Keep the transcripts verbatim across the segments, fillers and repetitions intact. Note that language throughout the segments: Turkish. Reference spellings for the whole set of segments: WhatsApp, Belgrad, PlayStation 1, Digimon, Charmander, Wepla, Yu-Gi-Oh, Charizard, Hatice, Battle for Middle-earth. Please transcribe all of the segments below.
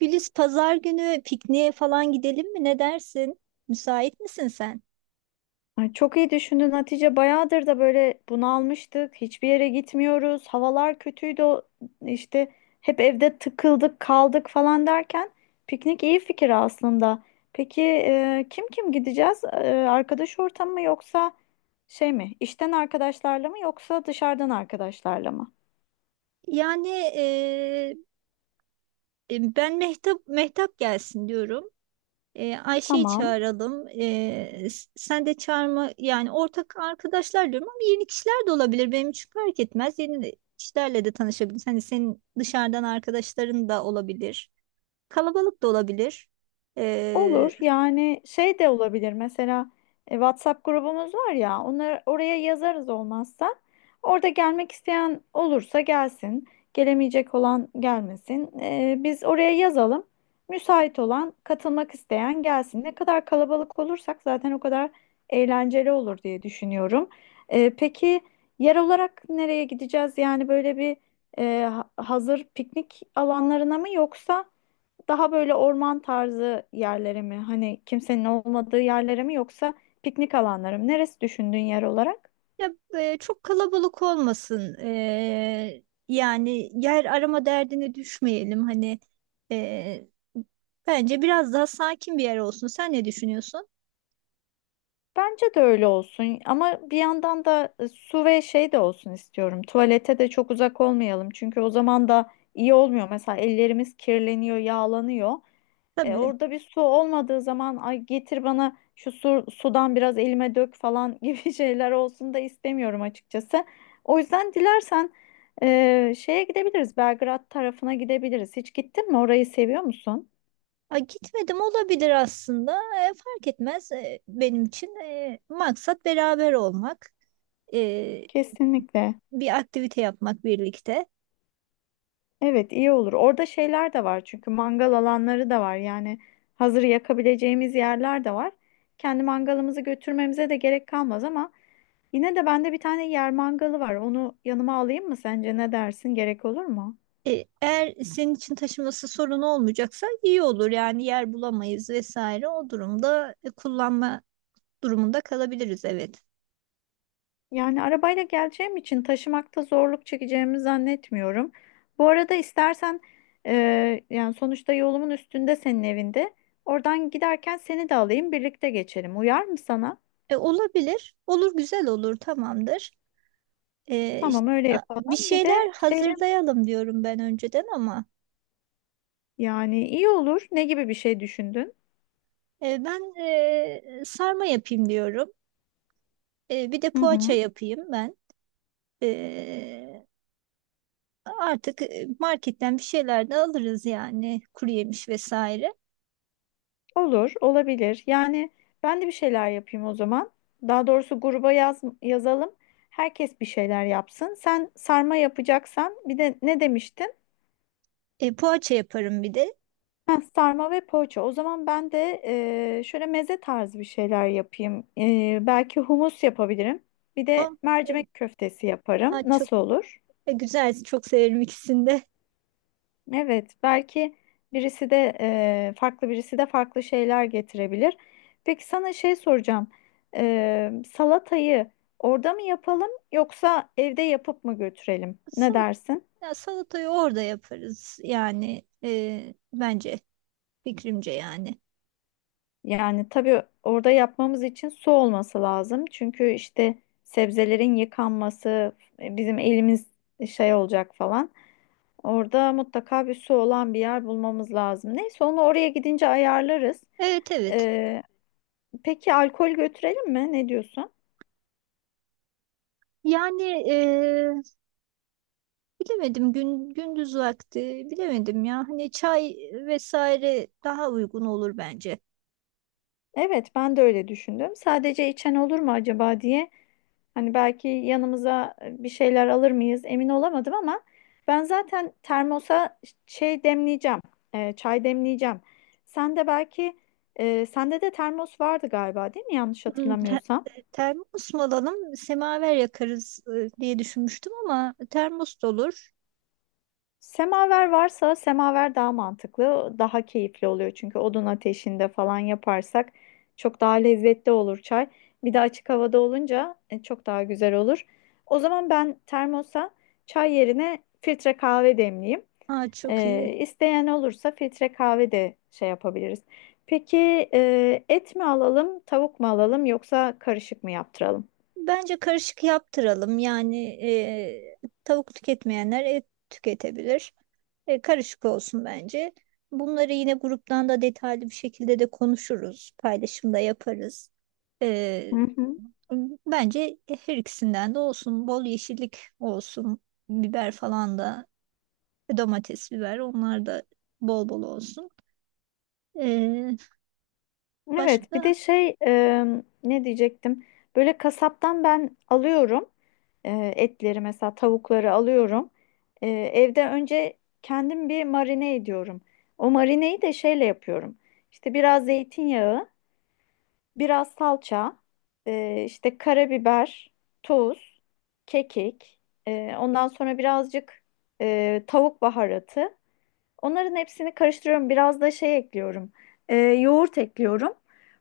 Güliz pazar günü pikniğe falan gidelim mi? Ne dersin? Müsait misin sen? Ay, çok iyi düşündün Hatice. Bayağıdır da böyle bunalmıştık. Hiçbir yere gitmiyoruz. Havalar kötüydü. o- İşte hep evde tıkıldık, kaldık falan derken piknik iyi fikir aslında. Peki e, kim kim gideceğiz? E, arkadaş ortamı mı yoksa şey mi? İşten arkadaşlarla mı yoksa dışarıdan arkadaşlarla mı? Yani eee, e, ben Mehtap Mehtap gelsin diyorum. Eee, Ayşe'yi Tamam. çağıralım. Eee, s- sen de çağırma yani ortak arkadaşlar diyorum ama yeni kişiler de olabilir. Benim için fark etmez. Yeni de- kişilerle de tanışabiliriz. Hani senin dışarıdan arkadaşların da olabilir. Kalabalık da olabilir. Olur yani şey de olabilir mesela e, WhatsApp grubumuz var ya, onları oraya yazarız. Olmazsa orada gelmek isteyen olursa gelsin, gelemeyecek olan gelmesin. E, biz oraya yazalım, müsait olan katılmak isteyen gelsin. Ne kadar kalabalık olursak zaten o kadar eğlenceli olur diye düşünüyorum. E, peki yer olarak nereye gideceğiz? Yani böyle bir e, ha- hazır piknik alanlarına mı, yoksa? Daha böyle orman tarzı yerlere mi? Hani kimsenin olmadığı yerlere mi, yoksa piknik alanları mı? Neresi düşündüğün yer olarak? Ya e, çok kalabalık olmasın. E, yani yer arama derdine düşmeyelim. Hani e, Bence biraz daha sakin bir yer olsun. Sen ne düşünüyorsun? Bence de öyle olsun ama bir yandan da e, su ve şey de olsun istiyorum. Tuvalete de çok uzak olmayalım, çünkü o zaman da iyi olmuyor. Mesela ellerimiz kirleniyor, yağlanıyor. E, Tabii. Orada bir su olmadığı zaman, ay getir bana şu su, sudan biraz elime dök falan gibi şeyler olsun da istemiyorum açıkçası. O yüzden dilersen e, şeye gidebiliriz. Belgrad tarafına gidebiliriz. Hiç gittin mi? Orayı seviyor musun? Ha, gitmedim olabilir aslında. E, fark etmez, E, benim için. E, maksat beraber olmak. E, Kesinlikle. Bir aktivite yapmak birlikte. Evet, iyi olur. Orada şeyler de var, çünkü mangal alanları da var. Yani hazır yakabileceğimiz yerler de var. Kendi mangalımızı götürmemize de gerek kalmaz ama yine de bende bir tane yer mangalı var. Onu yanıma alayım mı sence? Ne dersin? Gerek olur mu? E, Eğer senin için taşıması sorun olmayacaksa iyi olur. Yani yer bulamayız vesaire. O durumda e, kullanma durumunda kalabiliriz, evet. Yani arabayla geleceğim için taşımakta zorluk çekeceğimi zannetmiyorum. Bu arada istersen e, yani sonuçta yolumun üstünde senin evinde. Oradan giderken seni de alayım, birlikte geçelim. Uyar mı sana? E, olabilir. Olur, güzel olur, tamamdır. E, işte, Tamam, öyle a- bir yapalım. Bir de şeyler şey, hazırlayalım diyorum ben önceden ama yani iyi olur. Ne gibi bir şey düşündün? e, ben e, sarma yapayım diyorum. E, bir de Hı poğaça hı. yapayım ben. E, Artık e, marketten bir şeyler de alırız yani kuru yemiş vesaire. Olur, olabilir. Yani ben de bir şeyler yapayım o zaman. Daha doğrusu gruba yaz, yazalım. Herkes bir şeyler yapsın. Sen sarma yapacaksan bir de ne demiştin? E, poğaça yaparım bir de. Ha, sarma ve poğaça. O zaman ben de e, şöyle meze tarzı bir şeyler yapayım. E, belki humus yapabilirim. Bir de O- mercimek köftesi yaparım. Ha, çok Nasıl olur? e, güzel, çok severim ikisini de. Evet, belki birisi de e, farklı, birisi de farklı şeyler getirebilir. Peki sana şey soracağım. E, salatayı orada mı yapalım, yoksa evde yapıp mı götürelim? Ne Salat, dersin? ya salatayı orada yaparız yani, e, bence fikrimce yani. Yani tabii orada yapmamız için su olması lazım. Çünkü işte sebzelerin yıkanması, e, bizim elimiz şey olacak falan. Orada mutlaka bir su olan bir yer bulmamız lazım. Neyse onu oraya gidince ayarlarız. Evet, evet. Peki alkol götürelim mi? Ne diyorsun? Yani e, bilemedim, gün gündüz vakti bilemedim ya. Hani çay vesaire daha uygun olur bence. Evet, ben de öyle düşündüm. Sadece içen olur mu acaba diye. Hani belki yanımıza e, bir şeyler alır mıyız emin olamadım ama ben zaten termosa şey demleyeceğim. E, çay demleyeceğim. Sen de belki e, sende de termos vardı galiba, değil mi? Yanlış Hmm, te- hatırlamıyorsam. termos mu alalım, semaver yakarız e, diye düşünmüştüm ama termos da olur. Semaver varsa semaver daha mantıklı, daha keyifli oluyor. Çünkü odun ateşinde falan yaparsak çok daha lezzetli olur çay. Bir de açık havada olunca e, çok daha güzel olur. O zaman ben termosa çay yerine filtre kahve demleyeyim. Ha, çok iyi. Ee, isteyen olursa filtre kahve de şey yapabiliriz. Peki e, et mi alalım, tavuk mu alalım, yoksa karışık mı yaptıralım? Bence karışık yaptıralım. Yani e, tavuk tüketmeyenler et tüketebilir. E, karışık olsun bence. Bunları yine gruptan da detaylı bir şekilde de konuşuruz. Paylaşımda yaparız. E, Hı hı. Bence her ikisinden de olsun. Bol yeşillik olsun. Biber falan da, domates, biber, onlar da bol bol olsun. E, Evet, bir de başka? şey, e, ne diyecektim? Böyle kasaptan ben alıyorum, e, etleri mesela, tavukları alıyorum. E, evde önce kendim bir marine ediyorum. O marineyi de şeyle yapıyorum. İşte biraz zeytinyağı, biraz salça, e, işte karabiber, tuz, kekik. E, ondan sonra birazcık e, tavuk baharatı. Onların hepsini karıştırıyorum. Biraz da şey ekliyorum. Ee, yoğurt ekliyorum.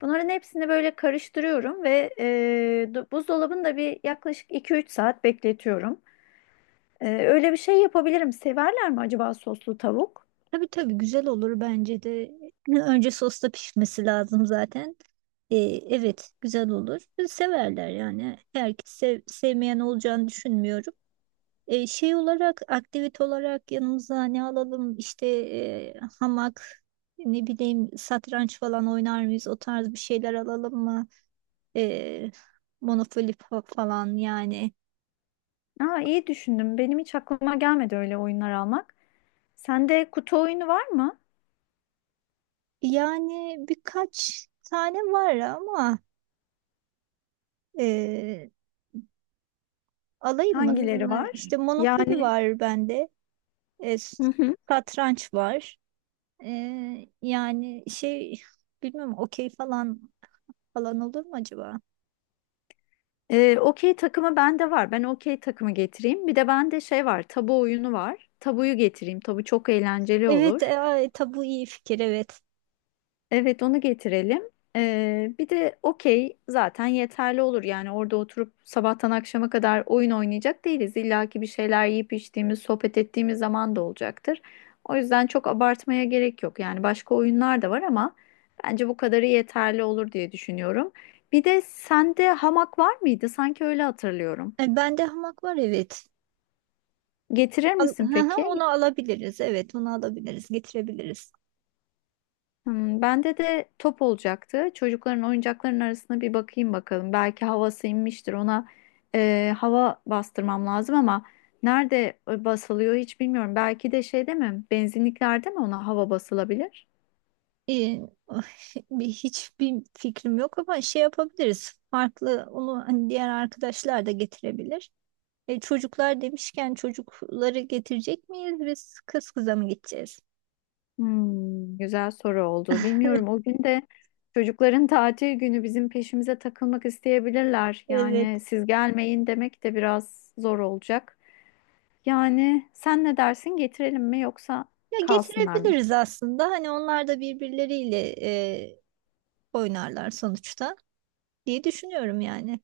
Bunların hepsini böyle karıştırıyorum ve e, du- buzdolabında bir yaklaşık iki üç saat bekletiyorum. Ee, öyle bir şey yapabilirim. Severler mi acaba soslu tavuk? Tabii tabii, güzel olur bence de. Önce sosta pişmesi lazım zaten. Ee, evet, güzel olur. Severler yani. Herkes sev- sevmeyen olacağını düşünmüyorum. Ee, şey olarak, aktivite olarak yanımıza ne alalım, işte e, hamak, ne bileyim satranç falan oynar mıyız, o tarz bir şeyler alalım mı? Ee, Monopoly fa- falan yani. Aa, iyi düşündüm. Benim hiç aklıma gelmedi öyle oyunlar almak. Sende kutu oyunu var mı? Yani birkaç tane var ama... e, Alayım Hangileri mı? var? İşte Monopoly Yani var bende. E, Satranç var. E, yani şey, bilmiyorum, okey falan falan olur mu acaba? Ee, okey takımı bende var. Ben okey takımı getireyim. Bir de bende şey var. Tabu oyunu var. Tabuyu getireyim. Tabu çok eğlenceli Evet, olur. e, ay, tabu iyi fikir, evet. Evet, onu getirelim. Ee, bir de okey zaten yeterli olur. Yani orada oturup sabahtan akşama kadar oyun oynayacak değiliz. İlla ki bir şeyler yiyip içtiğimiz, sohbet ettiğimiz zaman da olacaktır. O yüzden çok abartmaya gerek yok. Yani başka oyunlar da var ama bence bu kadarı yeterli olur diye düşünüyorum. Bir de sende hamak var mıydı? Sanki öyle hatırlıyorum. E, bende hamak var, evet. Getirir Al, hı misin hı, peki? onu alabiliriz, evet, onu alabiliriz getirebiliriz. Hmm, bende de top olacaktı. Çocukların oyuncaklarının arasına bir bakayım bakalım. Belki havası inmiştir. Ona e, hava bastırmam lazım ama nerede e, basılıyor hiç bilmiyorum. Belki de şeyde mi? Benzinliklerde mi ona hava basılabilir? E, oh, bir- hiçbir fikrim yok ama şey yapabiliriz. Farklı, onu hani diğer arkadaşlar da getirebilir. E, çocuklar demişken, çocukları getirecek miyiz, biz kız kıza mı gideceğiz? Hmm, güzel soru oldu. Bilmiyorum. O gün de çocukların tatil günü, bizim peşimize takılmak isteyebilirler. Evet. Yani siz gelmeyin demek de biraz zor olacak. Yani sen ne dersin, getirelim mi, yoksa Ya kalsınlar mı? getirebiliriz aslında. Hani onlar da birbirleriyle e, oynarlar sonuçta diye düşünüyorum yani.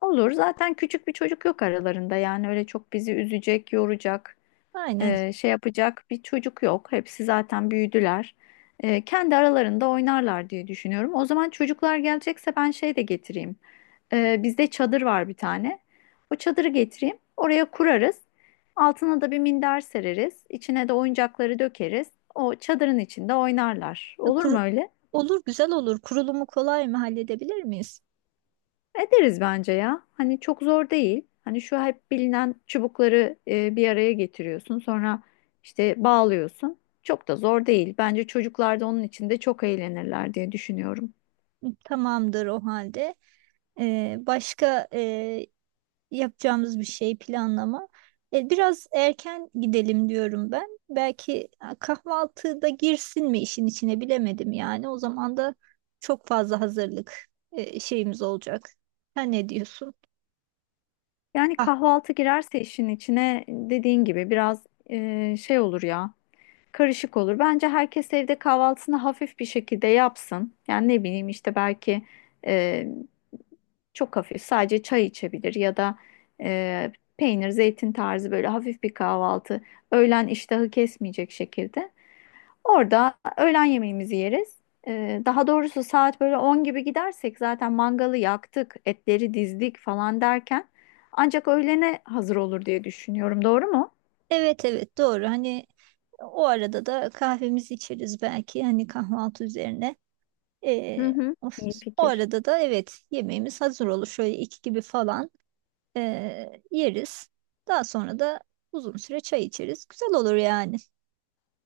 Olur, zaten küçük bir çocuk yok aralarında. Yani öyle çok bizi üzecek, yoracak, Aynen. e, şey yapacak bir çocuk yok. Hepsi zaten büyüdüler. E, kendi aralarında oynarlar diye düşünüyorum. O zaman çocuklar gelecekse ben şey de getireyim. E, bizde çadır var bir tane. O çadırı getireyim. Oraya kurarız. Altına da bir minder sereriz. İçine de oyuncakları dökeriz. O çadırın içinde oynarlar. Ha, Olur mu Kuru, öyle? olur, güzel olur. Kurulumu kolay mı, halledebilir miyiz? Ederiz bence ya. Hani çok zor değil. Hani şu hep bilinen çubukları e, bir araya getiriyorsun. Sonra işte bağlıyorsun. Çok da zor değil. Bence çocuklar da onun içinde çok eğlenirler diye düşünüyorum. Tamamdır o halde. E, başka e, yapacağımız bir şey planlama. E, biraz erken gidelim diyorum ben. Belki ha, kahvaltıda girsin mi işin içine, bilemedim yani. O zaman da çok fazla hazırlık e, şeyimiz olacak. Sen ne diyorsun? Yani Ah, kahvaltı girerse işin içine, dediğin gibi biraz e, şey olur ya, karışık olur. Bence herkes evde kahvaltısını hafif bir şekilde yapsın. Yani ne bileyim işte belki e, çok hafif sadece çay içebilir, ya da e, peynir, zeytin tarzı böyle hafif bir kahvaltı. Öğlen iştahı kesmeyecek şekilde. Orada öğlen yemeğimizi yeriz. E, daha doğrusu saat böyle on gibi gidersek zaten mangalı yaktık, etleri dizdik falan derken ancak öğlene hazır olur diye düşünüyorum. Doğru mu? evet, evet, doğru. Hani o arada da kahvemizi içeriz belki, hani kahvaltı üzerine. Hı E, hı. of, İyi O fikir. arada da evet yemeğimiz hazır olur. Şöyle iki gibi falan. Ee, yeriz. Daha sonra da uzun süre çay içeriz. Güzel olur yani.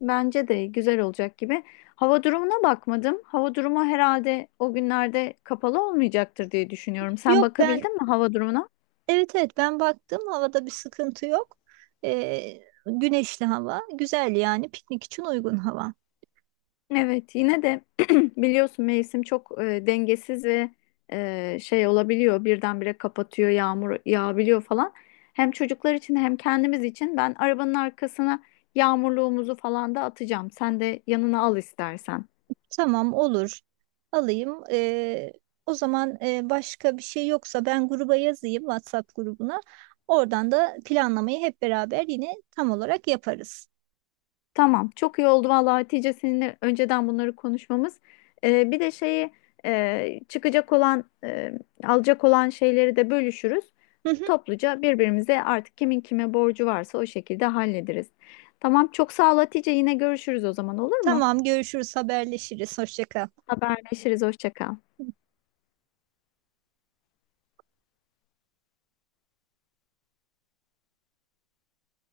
Bence de güzel olacak gibi. Hava durumuna bakmadım. Hava durumu herhalde o günlerde kapalı olmayacaktır diye düşünüyorum. Sen Yok ben bakabildin mi hava durumuna? Evet, evet, ben baktım, havada bir sıkıntı yok. Ee, Güneşli hava, güzel yani, piknik için uygun hava. Evet, yine de biliyorsun mevsim çok e, dengesiz ve e, şey olabiliyor. Birdenbire kapatıyor, yağmur yağabiliyor falan. Hem çocuklar için hem kendimiz için ben arabanın arkasına yağmurluğumuzu falan da atacağım. Sen de yanına al istersen. Tamam, olur, alayım. Ee, o zaman e, başka bir şey yoksa ben gruba yazayım, WhatsApp grubuna. Oradan da planlamayı hep beraber yine tam olarak yaparız. Tamam, çok iyi oldu vallahi Hatice, seninle önceden bunları konuşmamız. Ee, bir de şeyi, e, çıkacak olan, e, alacak olan şeyleri de bölüşürüz. Hı hı. Topluca birbirimize artık kimin kime borcu varsa o şekilde hallederiz. Tamam, çok sağ ol Hatice. Yine görüşürüz o zaman, olur mu? Tamam, görüşürüz, haberleşiriz. Hoşça kal. Haberleşiriz. Hoşça kal.